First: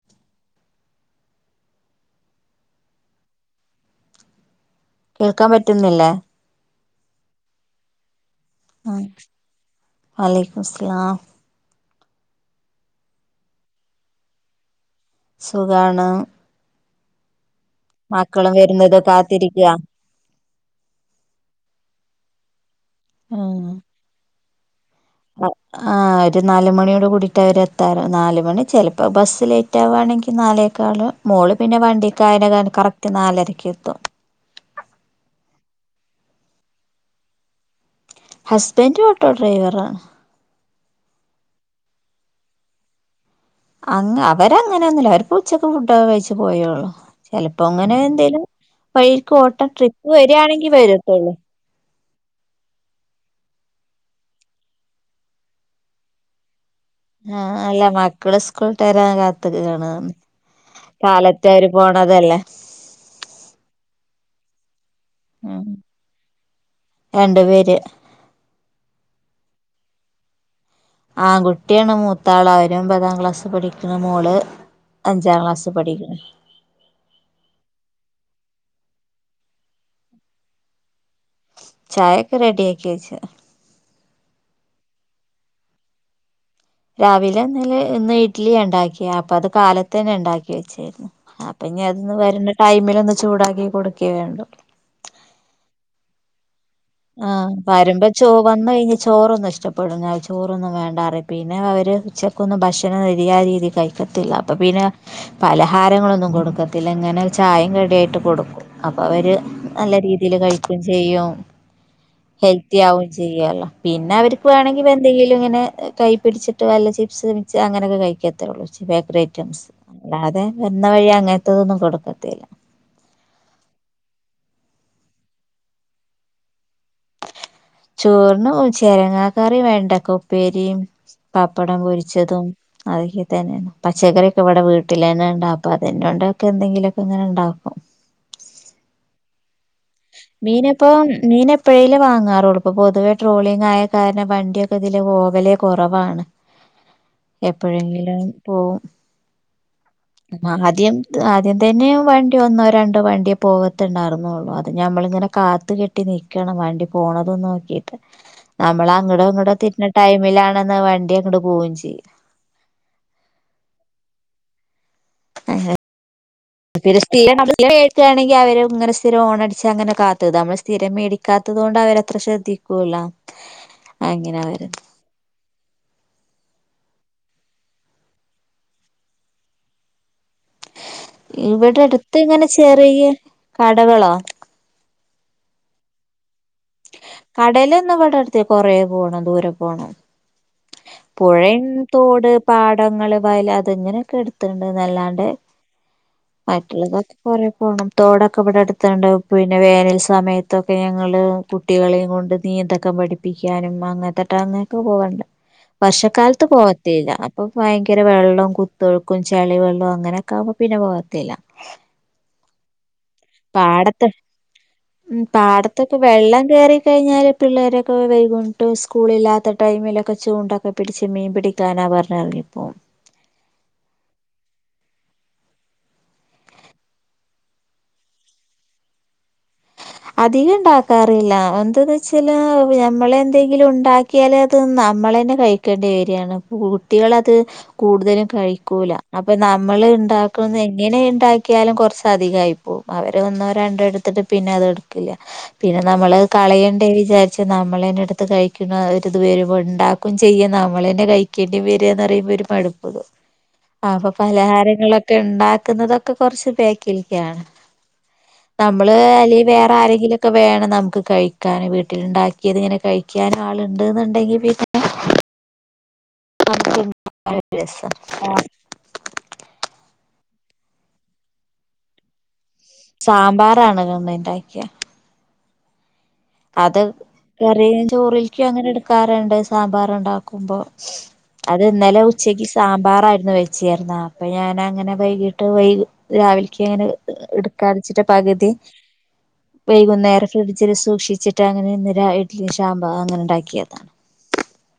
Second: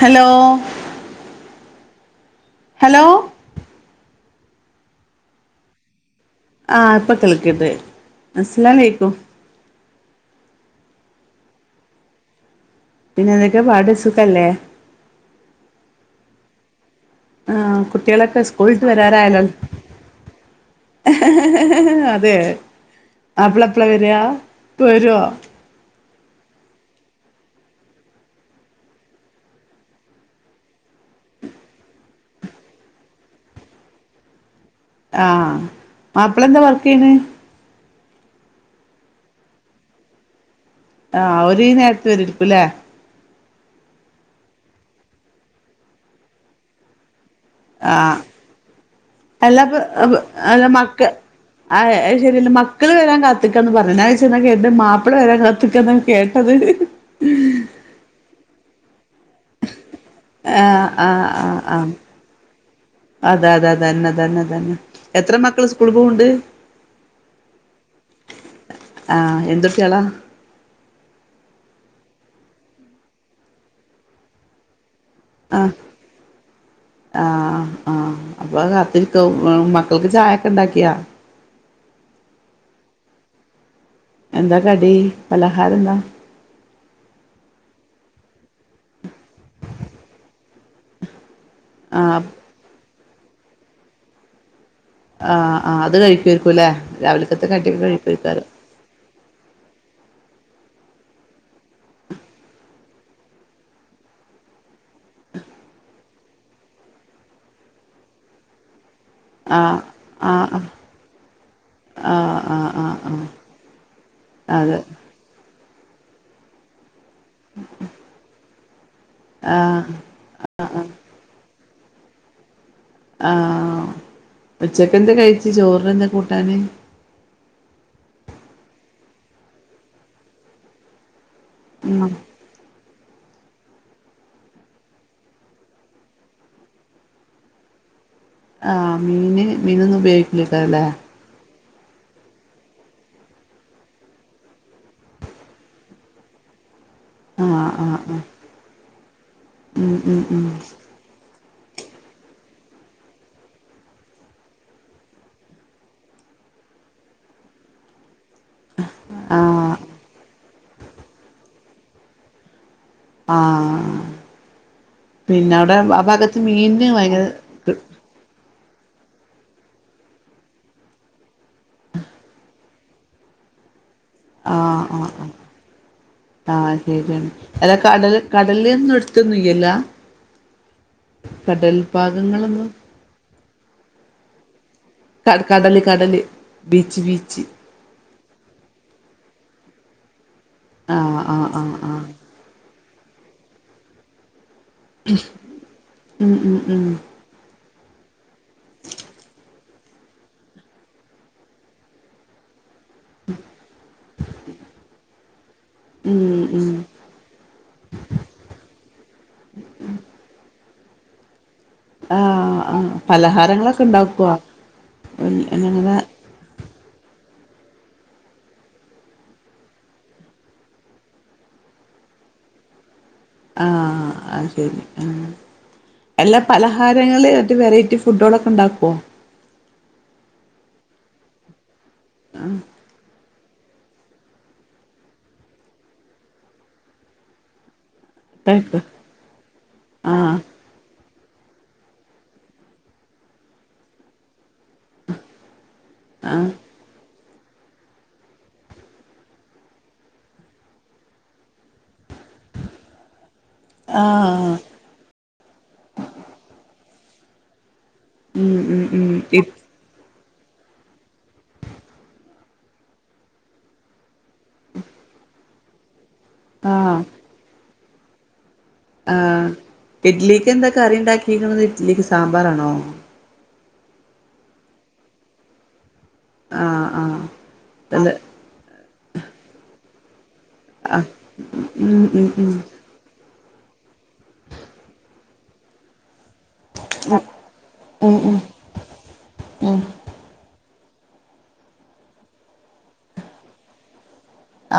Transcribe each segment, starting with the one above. Hello hello കേൾക്കാൻ പറ്റുന്നില്ലേ ആ ഇപ്പൊ കേൾക്ക്ണ്ട് അസലാമു അലൈക്കും വ അലൈക്കുമുസ്സലാം പിന്നെ എന്തൊക്കെ പാട് സുഖല്ലേ സുഖാണ് ആ കുട്ടികളൊക്കെ മക്കളും സ്കൂൾ വിട്ട് വരുന്നത് വരാറായാലോ കാത്തിരിക്ക അതെ മാപ്പിള എപ്പോളാ വരാ ആ ആ ഒരു നാല് മണിയോട് കൂടിട്ട അവര് എത്താറ് നാല് മണി ചിലപ്പോ ബസ്സ് ലേറ്റ് ആവാണെങ്കി നാലേക്കാലോ മോള് പിന്നെ വണ്ടിക്കാങ്ങാണ്ട് കറക്റ്റ് നാലരക്ക് എത്തും ആ മാപ്പള എന്താ വർക്ക് ചെയ്യ്ണെ ഹസ്ബൻ്റ് ഓട്ടോ ഡ്രൈവറാണ് ആ അവര് ഈ നേരത്ത് വരേക്കുംല്ലേ അങ്ങ് അവര് അങ്ങനെയൊന്നുല്ല അവര് ഉച്ചക്ക് ഫുഡൊക്കെ കഴിച്ചു പോയോള്ളു ചിലപ്പോ ആ അങ്ങനെ എന്തേങ്കലും വഴിക്ക് ഓട്ടം അല്ലപ്പ ട്രിപ്പ് വരിയാണെങ്കിൽ വരത്തോള്ളൂ ശരിയ [unintelligible] ല്ല മക്കള് വരാൻ കാത്തിക്കാന്ന് പറകേട്ടത്ഞ്ഞിലെ മാപ്പിള വരാൻ കാത്തിക്കന്ന കേട്ടത് ആ അല്ല മക്കൾ സ്കൂൾ ആ ആ ആ കാലത്തെ അവര് ആ പോണതല്ലേ അതെ അതെതന്നെതന്നെ തന്നെ എത്ര ഉം മക്കൾ സ്കൂൾ പോവ്ണ്ട് രണ്ടു പേര് ആഹ് എന്ത് ട്ട്യാള ആൺകുട്ടിയാണ് മൂത്താള് അവരുഒമ്പതാം ക്ലാസ് പഠിക്ക്ണ് മോള് അഞ്ചാം ക്ലാസ്സ് ആഹ് പഠിക്ക്ണ് ആഹ് ആഹ് അപ്പൊ മക്കൾക്ക് ചായൊക്കെ ഇണ്ടാക്കിയാ ചായ ഒക്കെ റെഡി ആക്കി വച്ച്ണ് എന്ത കടി പലഹാരം ന്ത രാവിലെന്ന് ഇഡ്ലി ഉണ്ടാക്കിയ അപ്പൊ അത് കാലത്ത് തന്നെ ഉണ്ടാക്കി വെച്ച് പിന്നെ അതൊന്ന് ആഹ് വരുന്ന ടൈമില് ഒ ചൂടാക്കി കൊടുക്കേ വേണ്ടു ആഹ് ആ അത് കഴിക്കയിരിക്കും ലെ ആ വരുമ്പ ചോ വന്ന്‌ കഴിഞാ ചോറൊന്നും ഇഷ്ടപ്പെടു [unintelligible] ചോ റൊന്നും വേണ്ടാറിം പിന്നെ അവര് ഉച്ചക്കൊന്നും ഭക്ഷണം ശരിയായ രീതി കഴിക്കത്തില്ല. അപ്പ പിന്നെ പലഹാരങ്ങളൊന്നും കൊടുക്കത്തില്ല ഇങ്ങനെ ചായയും കടിയായിട്ട് കൊടുക്കും. അപ്പൊ അവര് ആഹ് നല്ല രീതീല് ആഹ് കഴിക്കും ചെയ്യും. ആഹ് ആഹ് ആഹ് ഹെൽത്തിയാവും ആഹ് ചെയ്യാലോ പിന്നെ അവര്ക്ക് ആഹ് അതെ വേണങ്കി പ്പ എന്തെങ്കിലും ഇങ്ങനെ കയ്യ് പിടിച്ചിട്ട് വല്ല ചി പ്സ് മിച് അങ്ങനെയൊക്കെ കഴിക്ക ത്തേയുള്ളൂ ചി ബേക്കറി ഐറ്റംസ് ആഹ് അല്ലാതെ വന്ന വഴി അങ്ങ ത്തൊതൊന്നും കൊടുക്കത്തേല ആ ഇപ്പച്ചക്ക് എന്തേ കഴിച്ച് ചോറിന് എന്തേ കൂട്ടാന്? ചോറിനു ചെരങ്ങാ കറിം വെണ്ടക്ക ഉപ്പേരിം. പപ്പടം ഉം പൊരിച്ചതും. അതൊക്കെ തന്നേണ് പച്ചക്കറിയോക്കെ ഇവിടെ വീട്ടിലെന്നെണ്ടാപ്പ അതെന്നോണ്ടൊക്കെ എന്തെങ്കിലൊക്കെ ഇങ്ങനെ ഇണ്ടാക്കും. ആഹ് മീന് മീനൊന്നും മീനെപ്പ ഉപയോഗിക്കില്ലേക്കാരല്ലേ മീന എപ്പോയെങ്കിലും വാങ്ങാറുള്ളൂ ഇപ്പൊ പൊതുവേ ട്രോളിങ് ആയ കാരണം വണ്ടിയൊക്കെ ഇതില് പോകലെ കുറവാണ്. ആഹ് ആഹ് ആഹ് എപ്പോഴെങ്കിലും പോവും. ഉം ഉം ഉം ആ ആദ്യം ആദ്യം അതന്നെ വണ്ടി ഒന്നോ രണ്ടോ വണ്ടിയേ പോകത്തുണ്ടായിരുന്നുള്ളു അ ത് ഞമ്മളിങ്ങനെ കാത്ത് കെട്ടി നിക്കണം വേണ്ടി പോണതും നോക്കിട്ട്. നമ്മൾ അങ്ങോട ഇങ്ങോടോ ആഹ് തിരിഞ്ഞ ടൈമിലാണെന്ന വണ്ടി അങ്ങോട്ട് പോവും ചെ [unintelligible] ആ പിന്നെ അവിടെ ആ ഭഗ [unintelligible] കേൾക്കുകയാണെങ്കിൽ അവരും ഇങ്ങനെ സ്ഥിരം ഓണടിച്ച അങ്ങനെ കാത്തത്, നമ്മൾ സ്ഥിരം മേടിക്കാത്തത് കൊണ്ട് അവരത്ര ശ്രദ്ധിക്കൂല്ല. ആ ആ ആ അ ശരിയാണ് അല്ലാ കടൽ കടലന്നും [unintelligible] ഇവിടെ അടുത്ത് എങ്ങനെ ചെറിയ കടകളോ ക കടൽ കടൽ കടലൊന്നും ഇവിടെ അടുത്ത് കൊറെ പോണം ദൂരം പോണം ആഹ് ആഹ് ആഹ് പുഴയ് ആഹ് തോട് പാട ടങ്ങളൾ വയൽ അതെങ്ങനൊക്കെ എടു തുണ്ട് നല്ലാണ്ട് ഉം ഉം ഉം മറ്റുള്ളതൊക്കെ കൊറെ പോണം തോടൊക്കെ ഇവിടെടുത്തണ്ട് പിന്നെ വേനൽ സമയത്തൊക്കെ ഞങ്ങള്ൾ കുട്ടികളെയും കൊണ്ട് നീന്ത ഓക്കെ പഠിപ്പിക്കാനും മാങ്ങാത്തോട്ടനേക്ക് പോവൂമ്പോ ഉം വർഷക്കാലത്ത് ഉം പോവത്തെല്ല അപ്പൊ ഭയങ്കര വെള്ളം കുത്തൊഴുക്കും ചെളി വെള്ളവും അങ്ങനെയൊക്കെ ആവുമ്പോ പിന്നെ പോകത്തെല്ല ആ ആ പാടത്തെ ഉം അങ്ങനെ പാടത്തൊക്കെ വെള്ളം കേറി കഴിഞ്ഞാല് പിള്ളേരൊക്കെ വൈകുണ്ട് സ്കൂളില്ലാത്ത ടൈമിലൊക്കെ ചൂണ്ടൊക്കെ പിടിച്ച് മീൻ പിടിക്കാനാ പറഞ്ഞറങ്ങിപ്പോ ആ അ അത് ശരി ആ എല്ലാ പലഹാരങ്ങള് മറ്റ് വെറൈറ്റി ഫുഡുകളൊക്കെ ഉണ്ടാക്കുവോ അധികം ഉണ്ടാക്കാറില്ല എന്തന്ന് വെച്ച ചില ഞമ്മളെ എന്തെങ്കിലും ഉണ്ടാക്കിയാല അത് നമ്മള തന്നെ കഴിക്കേണ്ടി വരികയാണ് കുട്ടികളത് കൂടുതലും കഴിക്കൂല അപ്പൊ നമ്മൾ ആഹ് ഉണ്ടാക്കുന്നത് എങ്ങനെ പാക്കിയാലും കുറച്ചധികയി പോകും അവർ ഒന്നോ രണ്ടോ എടുത്തിട്ട് പിന്നെ അത് എടു പിന്നെ നമ്മള് ആഹ് കളയണ്ടെ വിചാ പക്ഷെ നമ്മളൻനെ എടുത്ത് കഴിക്കുന്ന ഒരിത് വരു ഉണ്ടാക്കും ചെയ്യാം നമ്മള തന്നെ കഴിക്കേണ്ടി വരികന്ന് പറയും ഒരു മാടുപ്പ് വരും അപ്പൊ ആഹ് പലഹാരങ്ങളൊക്കെ ഉണ്ടാക്കുന്നതൊക്കെ കുറച്ച് പയ് കിൽക്കാണ് ഉം ഉം നമ്മള് ഉം ഇപ് അതില ആരെങ്കിലൊക്കെ വേണം നമുക്ക് കഴിക്കാനും വീട്ടിൽുണ്ടാക്കിയത് ഇങ്ങനെ കഴിക്കാനും ആളുണ്ട്ന്നുണ്ടെങ്കി പിന്നെ അ പിന്നെ അതാണ് രസം ആ ആ ഇഡ്ലിക്ക് എന്താ കറി ഉണ്ടാക്കിയെക്കുനെത് ഇഡ്ലിക്ക് സാമ്പാർ വരണോ ആണോ ഇന്നുണ്ടാക്കിയെ അത് ആഹ് ആഹ് കറിയും അല്ല ചോറിക്കും അങ്ങനെ എടുക്കാറുണ്ട് സാമ്പാർ ഉണ്ട കുംപോ ആഹ് അത് ഇന്നലെ ഉം ഉം ഉച്ചക്ക് ഉം സാമ്പാറായിരുന്നു ച്ചേർന്നാ അപ്പ ഞാനങ്ങനെ വൈകീട്ട് വൈ രാവിലെ കഴികാന്ന് ഉം എടുക്കാതിച്ചിട്ട് ഉം ഉം പകുതി ഉം വൈകുന്നേരം ഫ്രിഡ്ജിൽ മുഷി ച്ചിട്ട് അങ്ങനെ ഇന്ന് രാ ഇഡ്ലി ഷാമ്പങ്ങനെ ഉണ്ടാക്കിയതാ ചെ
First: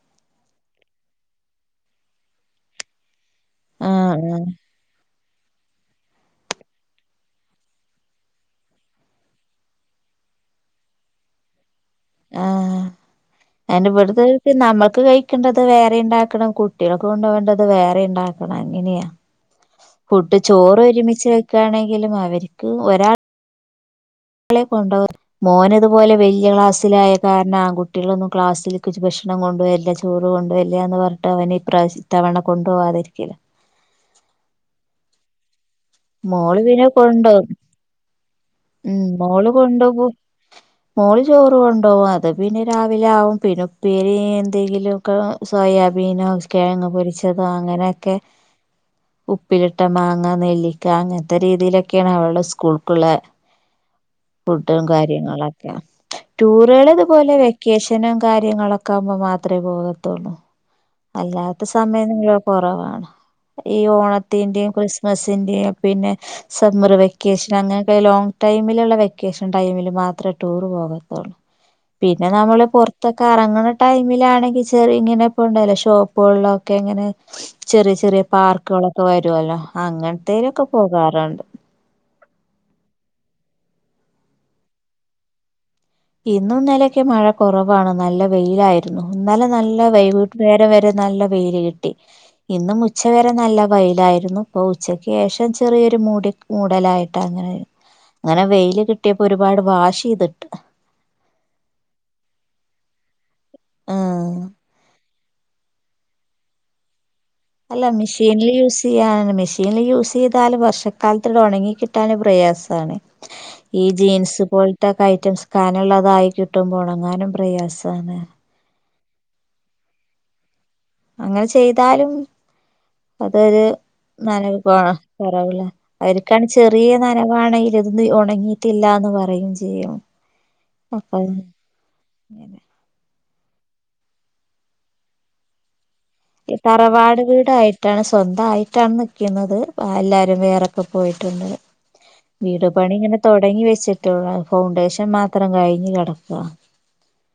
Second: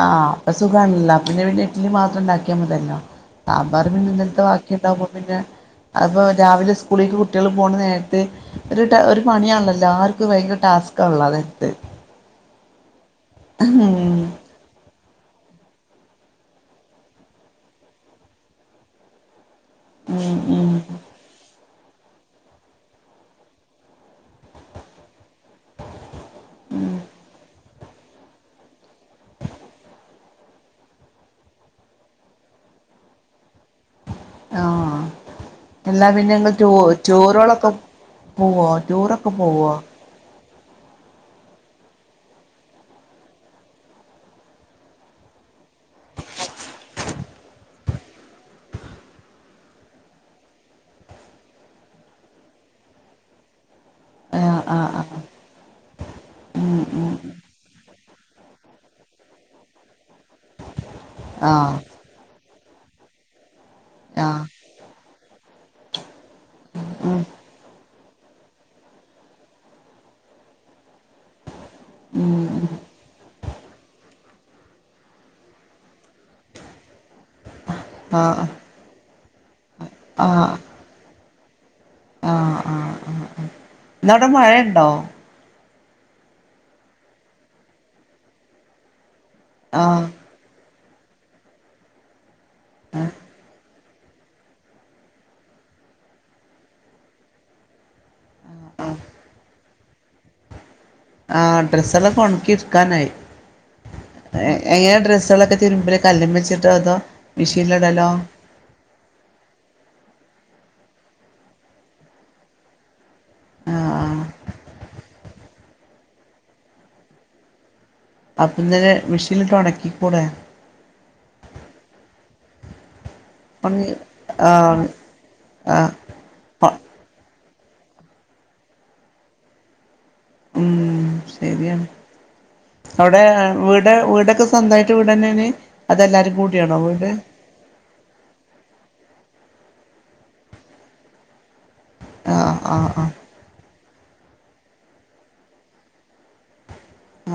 ആ അപ്പ സുഖാണല്ല പിന്നെ പിന്നെ ഇഡ്ലി മാത്രം ഉണ്ടാക്കിയാ മത്യല്ലോ സാമ്പാർ ആഹ് പിന്നിന്നലത്തെ ആഹ് ബാക്കിണ്ടവൂ പിന്നെ അപ്പോ രാവിലെ സ്കൂളിക്ക് കുട്ടികൾ പോണ നേരത്തെ ഒര് ട ഒരു പണിയാണല്ലോ ല്ലാർക്കും ഭയങ്കര ടാസ്കാന്നല്ലോ ആ നേരത്ത് ആ എന്റെ ഇവിടുത് ഉം നമ്മുക്ക് കഴി ണ്ടത് വേറെ ണ്ടാക്കണം കുട്ടികൾക്ക് കൊണ്ടോവേണ്ടത് വേറെ ണ്ടാക്കണം അങ്ങനെയാ ഉം ഫുഡ് ഉം ചോറൊരുമിച ണെങ്കിലും അവര്ക്ക് ഒരാ ളെ കൊണ്ടോ മോനിതുപോലെ വെല്യ ക്ലാസ്സിലായ കാരണം ആൺകുട്ടികളൊന്നും ക്ലാസ്സിലെക്ക് ഭക്ഷണം കൊണ്ടുവരില്ല്യ ചോറ് കൊണ്ടുവല്യന്ന് പറഞ്ഞിട്ട് അവനിപ്രാവശ്യ ഇത്തവണ കൊണ്ടുപവാതിരിക്കണ് ആഹ് എന്നാ പിന്നെങ്ങ് ചോ കൊണ്ടോവും ചോറൊള് [unintelligible] ഉം മോള് കൊണ്ട പോവും മോള് ചോറ് കൊണ്ടോവു അത് പിന്നെ രാവിലെ ആവും പിന്നെ ഉപ്പേരി ന്തെങ്കിലുംക്കെ സോയാബീനോ കെഴങ്ങ് പൊരിച്ചതോ അങ്ങനെക്കെ ഉപ്പിലിട്ട മാങ്ങ നെല്ലിക്ക അങ്ങനത്തെ രീതിയിലെക്കെയാണ് അവള് സ്കൂൾക്കുള്ള ആഹ് ഫുഡും ആഹ് ആഹ് കാര്യങ്ങളക്കെ ഉം ടൂറുകൾ ഉം ഇതുപോലെ വെക്കേഷനും കാര്യങ്ങളൊക്കാവ്മ്പൊ മാ അത്രെപോകത്തുള്ളൂ അല്ലാത്ത ആഹ് സമയം [unintelligible] കൊറവാണ് ഈ ആഹ് ഓണത്തിന്റെം ക്രിസ്മസിന്റെം പിന്നെ സമ്മർ ഉം വെക്കേഷൻ അങ്ങനെയൊക്കെ ലോങ്ങ്‌ ടൈമിലുള്ള വെക്കേഷൻ ടൈമില് മാത്രെ ടൂർ പോകത്തോള് പിന്നെ നമ്മള് ഉം പൊറത്തക്കെ എറങ്ങണ ടൈമിലാണെങ്കി ചെറ ഇങ്ങനെ ഇപ്പണ്ടല്ലോ ഷോപ്പുകളിലൊക്കെ ഇങ്ങനെ ചെറിയ ചെറിയ ആഹ് പാർക്കുകളൊക്കെ വരുവല്ലോ ആഹ് അങ്ങനത്തേലൊക്കെ പോകാറുണ്ട് ആഹ് ആഹ് ആഹ് ഇന്നവിടെ മഴയണ്ടോ ഇന്നുന്നലെക്കെ മഴ കൊറവാണ് നല്ല വെയിലായിരുന്നു ഇന്നല നല്ല ആഹ് വൈകുന്നേരവരെ നല്ല വെയില് കിട്ടി ഇന്നും ഉച്ച വരെ നല്ല വയ്ലായിരുന്നു ഇപ്പൊ ഉച്ചക്ക് ശേഷം ചെറിയൊരു മൂടി മൂടലായിട്ടാങ്ങനെ അങ്ങനെ വെയ്ല് കിട്ടിയപ്പോ ഒരുപാട് വാഷ് ചെയ്തിട്ടു ആ ഡ്രസ്സല്ലാക്കെ ഒണക്കിടുക്കാനായി ആഹ് എങ്ങനെ ഡ്രസ്സുകളൊക്കെ തിരുമ്പല് കല്ലുമ്മെച്ചിട്ടോ അതോ അല്ല മെഷീനിലിടലോ മെഷീൻല് യൂസിയാന് മെഷീൻ യൂസ് യ്താലും വർഷക്കാലത്ത്ന്ടെ ഒണങ്ങി കിട്ടാന് പ്രയാസാണ് ഈ ആഹ് ആഹ് ജീൻസ് പോലത്തെക്കെ ഐറ്റംസ് കനള്ളതായികിട്ടുമ്പോൾ ഒണങ്ങാനും പ്രയാസ് [unintelligible] മെഷീന്ല്ട്ട് ഒണക്കിക്കൂടെ അങ്ങനെ ചെയ്താലും അതൊരു ഉണങ്ങി നനവ് പോണ ആഹ് കുറവില്ല ആഹ് അവർക്കാണ് ചെറിയ നന വാണെങ്കില് ഇത് ഉണങ്ങിയിട്ടില്ലാന്ന് പറയും ചെയ്യും ഉം അപ്പൊ ശരിയാണ് അ വിടെ വടെ വീടൊക്കെ സ്വന്തായിട്ട് വീടന്നെണ് തറവാട് വീട് ആയിട്ടാണ് സ്വന്തയിട്ട് ആണ് നി ക്കുന്നത് എല്ലാരും വേറൊക്കെ പോയിട്ടുണ്ട് ആഹ് വീട് ആഹ് പണി ഇങ്ങനെ തുടങ്ങി വെച്ചി ട്ടെള്ളൂ ഫൗണ്ടേഷൻ മാത്രം കഴിഞ്ഞ് കിടക്കാ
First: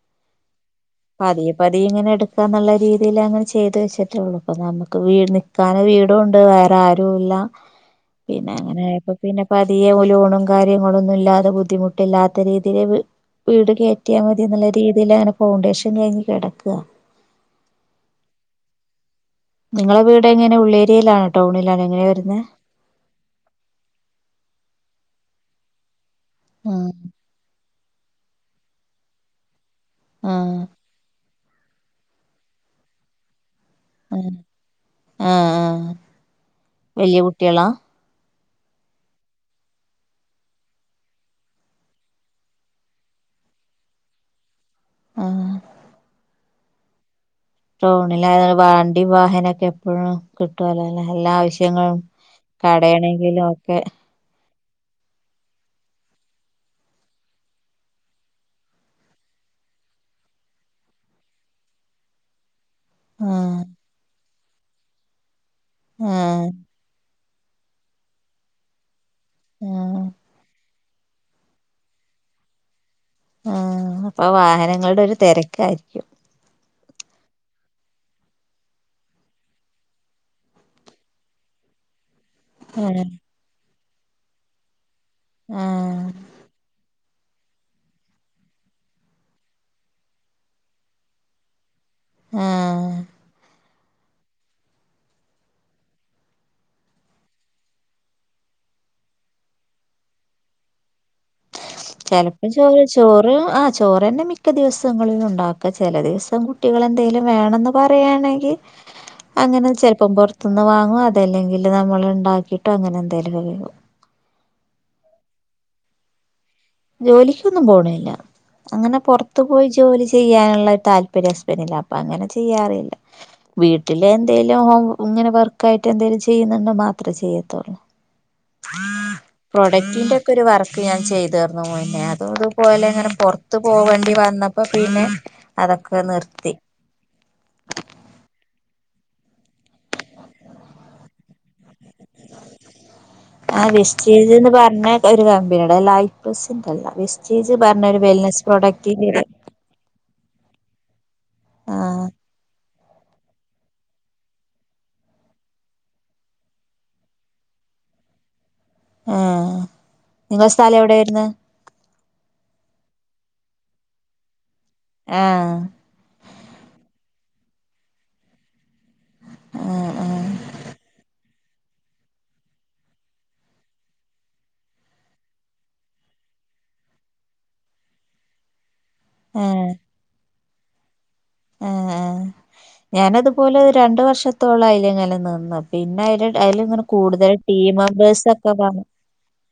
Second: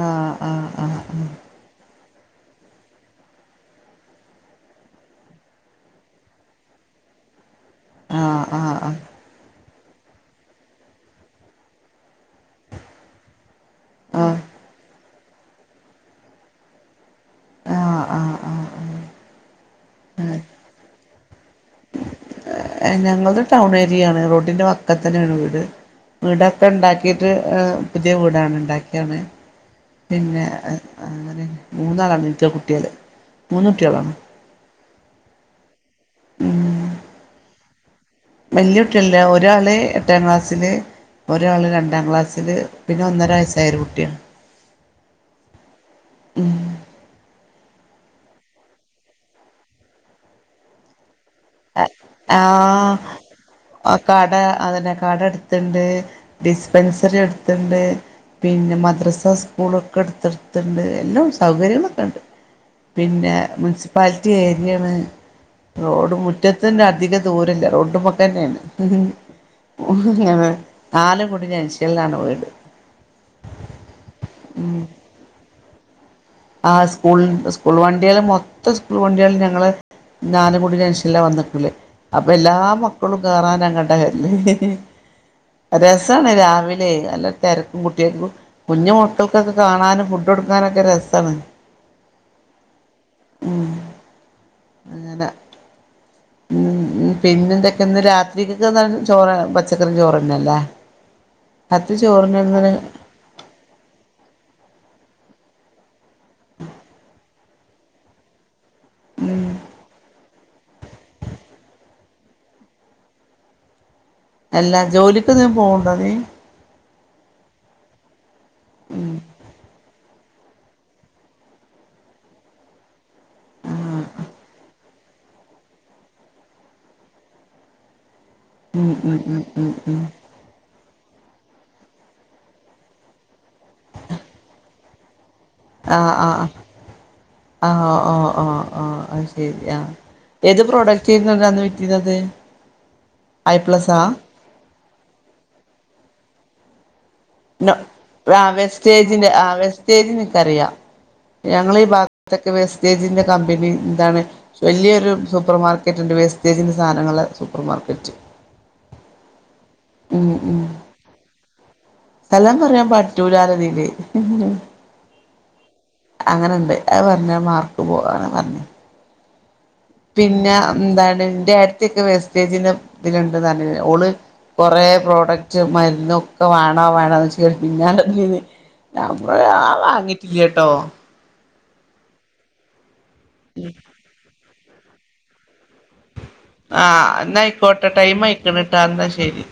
ആഹ് ആഹ് ആഹ് പതിയെ പതിയെഇങ്ങനെ എടു ക്ക എന്നുള്ള രീതിയിൽ അങ്ങനെ ചെയ്തു വെച്ചിട്ടേള്ളൂ ഇപ്പോ നമുക്ക് വീട് നിക്കാന് വീടുണ്ട് വേറെ ആരുല്ല ആഹ് പിന്നെ ആഹ് ആഹ് ആഹ് അങ്ങനെപ്പം പിന്നെ പ പതിയെ ലോണും കാര്യങ്ങളൊന്നു ഇല്ലാതെ ബുദ്ധിമുട്ടില്ലാത്ത രീതിയിൽ വീട് കയറ്റിയാ മതി എന്നുള്ള രീതിയിലാണ് ഫൗണ്ടേഷൻ കഴിഞ്ഞ് കിടക്ക ആ ഹ് ആഹ് ആഹ് നിങ്ങളെ വീട് എങ്ങനെ ഉള്ളേരിയേലാ ഞങ്ങൾ ത് ടൗൺ ഏരിയ ആണ് റോഡിന്റെ വക്കത്ത് തന്നെയാണ് വീട് വീടൊക്കെ ആഹ് ഇണ്ടാക്കിയിട്ട് ങ് പുതിയ വീടാണ് ഇണ്ടാക്കിയാണ് പിന്നെ ആഹ് അങ്ങനെ മൂന്നാളാണ് ഇന്റെ കുട്ട്യള് മൂന്ന് കുട്ടിയളോ ആഹ് ആഹ് ആഹ് വലിയ കുട്ടിയോളാ വല്യ കുട്ടിയല്ല ഒരാള് എട്ടാം ക്ലാസ്സില് ഒരാള് രണ്ടാം ക്ലാസ്സില് പിന്നെ ഒന്നര വയസ്സായരു കുട്ടിയാ ആഹ് ഉം ടൗണിലായത്‌ വണ്ടി വാഹന ഒക്കെ എപ്പോഴും കിട്ടുല്ലോ ല്ലേ എല്ലാ ആവശ്യങ്ങളും കടയാണങ്കിലും ഒക്കെ ആ കട അതന്നെ കട അടുത്ത്ണ്ട് ഡിസ്പെൻസറി അടുത്ത്ണ്ട് പിന്നെ മദ്രസ സ്കൂളൊക്കെ അടുത്തടുത്തുണ്ട് എല്ലാം സൗകര്യങ്ങളൊക്കെ ഇണ്ട് പിന്നെ ആഹ് മുനിസിപ്പാലി റ്റി ഏരിയേണ് റോഡു മു ആഹ് റ്റത്തിന്റെ അധികം ദൂരില്ല [unintelligible] തന്നേണ്. ആഹ് അതെ നാലും കൂടിയ ജംഗ്‌ഷനിലാണ് വീട് ആഹ് അപ്പൊ വാഹനങ്ങളുടെ ഒരു തിരക്കായിരി ക്കും ആഹ് സ്കൂളിന്റെ സ്കൂൾ വണ്ടികള് മൊത്തം സ്കൂൾ വണ്ടികളും ഞങ്ങളെ നാലും കൂടിയ ജംഗ്‌ഷനിലാ വന്ന് നിക്കല്. അപ്പൊ എല്ലാ ആഹ് മക്കളും കേറാനങ്ങ [unintelligible] ആഹ് രസാണ് രാവിലേയ നല്ല തെരക്കും കുട്ടികക്കും കുഞ്ഞു മക്കൾക്കൊക്കെ കാണാനും ഫുഡ് കൊടുക്കാനൊക്കെ രസ് തന്നെ ആ ഉം അങ്ങനെ ഉ പിന്നെ എന്തൊക്കെ ഇന്ന് രാത്രി കക്ക് ചോറ് പച്ചക്കറിം ചോറ്ന്നെല്ലേ ചിലപ്പം ചോറ് ചോറ് ആ ചോറ് തന്നെ മിക്ക ദിവസങ്ങളിലുണ്ട് അ ഒക്കെ ചില ദിവസം കുട്ടികൾ എന്തെങ്കിലും വേണെന്ന് പറയുകയാണെങ്കിൽ ഉം അങ്ങനെ ചെലപ്പം പുറ പുറത്ത്ന്ന് വാങ്ങും അതല്ലെങ്കിൽ നമ്മൾ ഉണ്ടാക്കിട്ടോ അങ്ങനെ എന്തേലൊക്ക തിന്നും അല്ല ജോലിക്ക് എൻതിനെൻ പോവണ്ട നീ ജോലിക്കൊന്നും പോണില്ല അങ്ങനെ ഉം പുറത്തു പോയി ജോലി ചെയ്യാനുള്ള താല്പര്യം ഹസ്ബന്റിന് ഇല്ല അപ്പം അങ്ങനെ ചെയ്യാറില്ല വീട്ടിലെ എന്തെലും ഇങ്ങനെ വർക്കായിട്ട് എന്തേലും ചെയ്യുന്നുണ്ടോ മാത്രമേ ചെയ്യത്തോുള്ളൂ ഉം ഉം പ്രൊഡക്റ്റിന്റെ ഒക്കെ ഒരു വർത്ത ഒക്കെ ഞാൻ ചെയ്തു ന്നെ അതുംത്പോലെ ഇ [inaudible] ത്ത് പോവേണ്ടി വന്നപ്പോ പിന്നെ അതൊക്കെ ആഹ ആഹ നിർത്തി ആ ആഹ ആഹ ആഹ ആ അത് ശരി ആ ഏത് പ്രോഡക്റ്റ് ചെയ്യുന്നത ആ [unintelligible] പ്ലസാ പറഞ്ഞ ഒരു കമ്പിനിയുടെ ലൈഫ് അല്ല വസ്റ്റ് ആ വെസ്റ്റേജിന്റെ ആ വെസ്റ്റേജ അറിയാം ഞങ്ങ ഈ [unintelligible] ആഹ് ഭാഗത്തൊക്കെ വ തേജിന്റെ കമ്പനിന്താണ് വല്യയൊരു സൂപ്പർ മാർക്കറ്റ്ണ്ട് വെസ്റ്റേജിന്റെ സാധനങ്ങളെ സൂപ്പർ മാർക്കറ്റ് ആഹ ഉം ഉ സ്ഥലം പറയാൻ പാടി റ്റുലാര് തില് ആഹ ഞാ പർഞ് ആ മാർക്ക് പോവാണ്ന്ന് ആഹ് ആഹ് പിന്നെ ന്താണ് ഇന്റെ ഏട്ട്ത്തിക്കെ വേസ്റ്റേജിന്റെ ഇതില്ണ്ട്ന്ന് അർഞീനി ഓള് കൊറേ പ്രോഡക്റ്റ് മരുന്നൊക്കെ വാണോ വാ ണോന്ന്ച്ച് പിന്നെ നമ്മള് ആ വാങ്ങി ഇല്ലാട്ടോ ആ ഞാനതുപോലെ ഒരു രണ്ടു വർഷത്തി ത്തോളായി ഇങ്ങനെ നിന്ന് പിന്നെ ഒരു ആ എന്നാ ആയിക്കോട്ടെ ടൈം ഒക്കെ ആയിരിക്കണ് കേട്ടോ വന്ന് അന്നാ ശെരി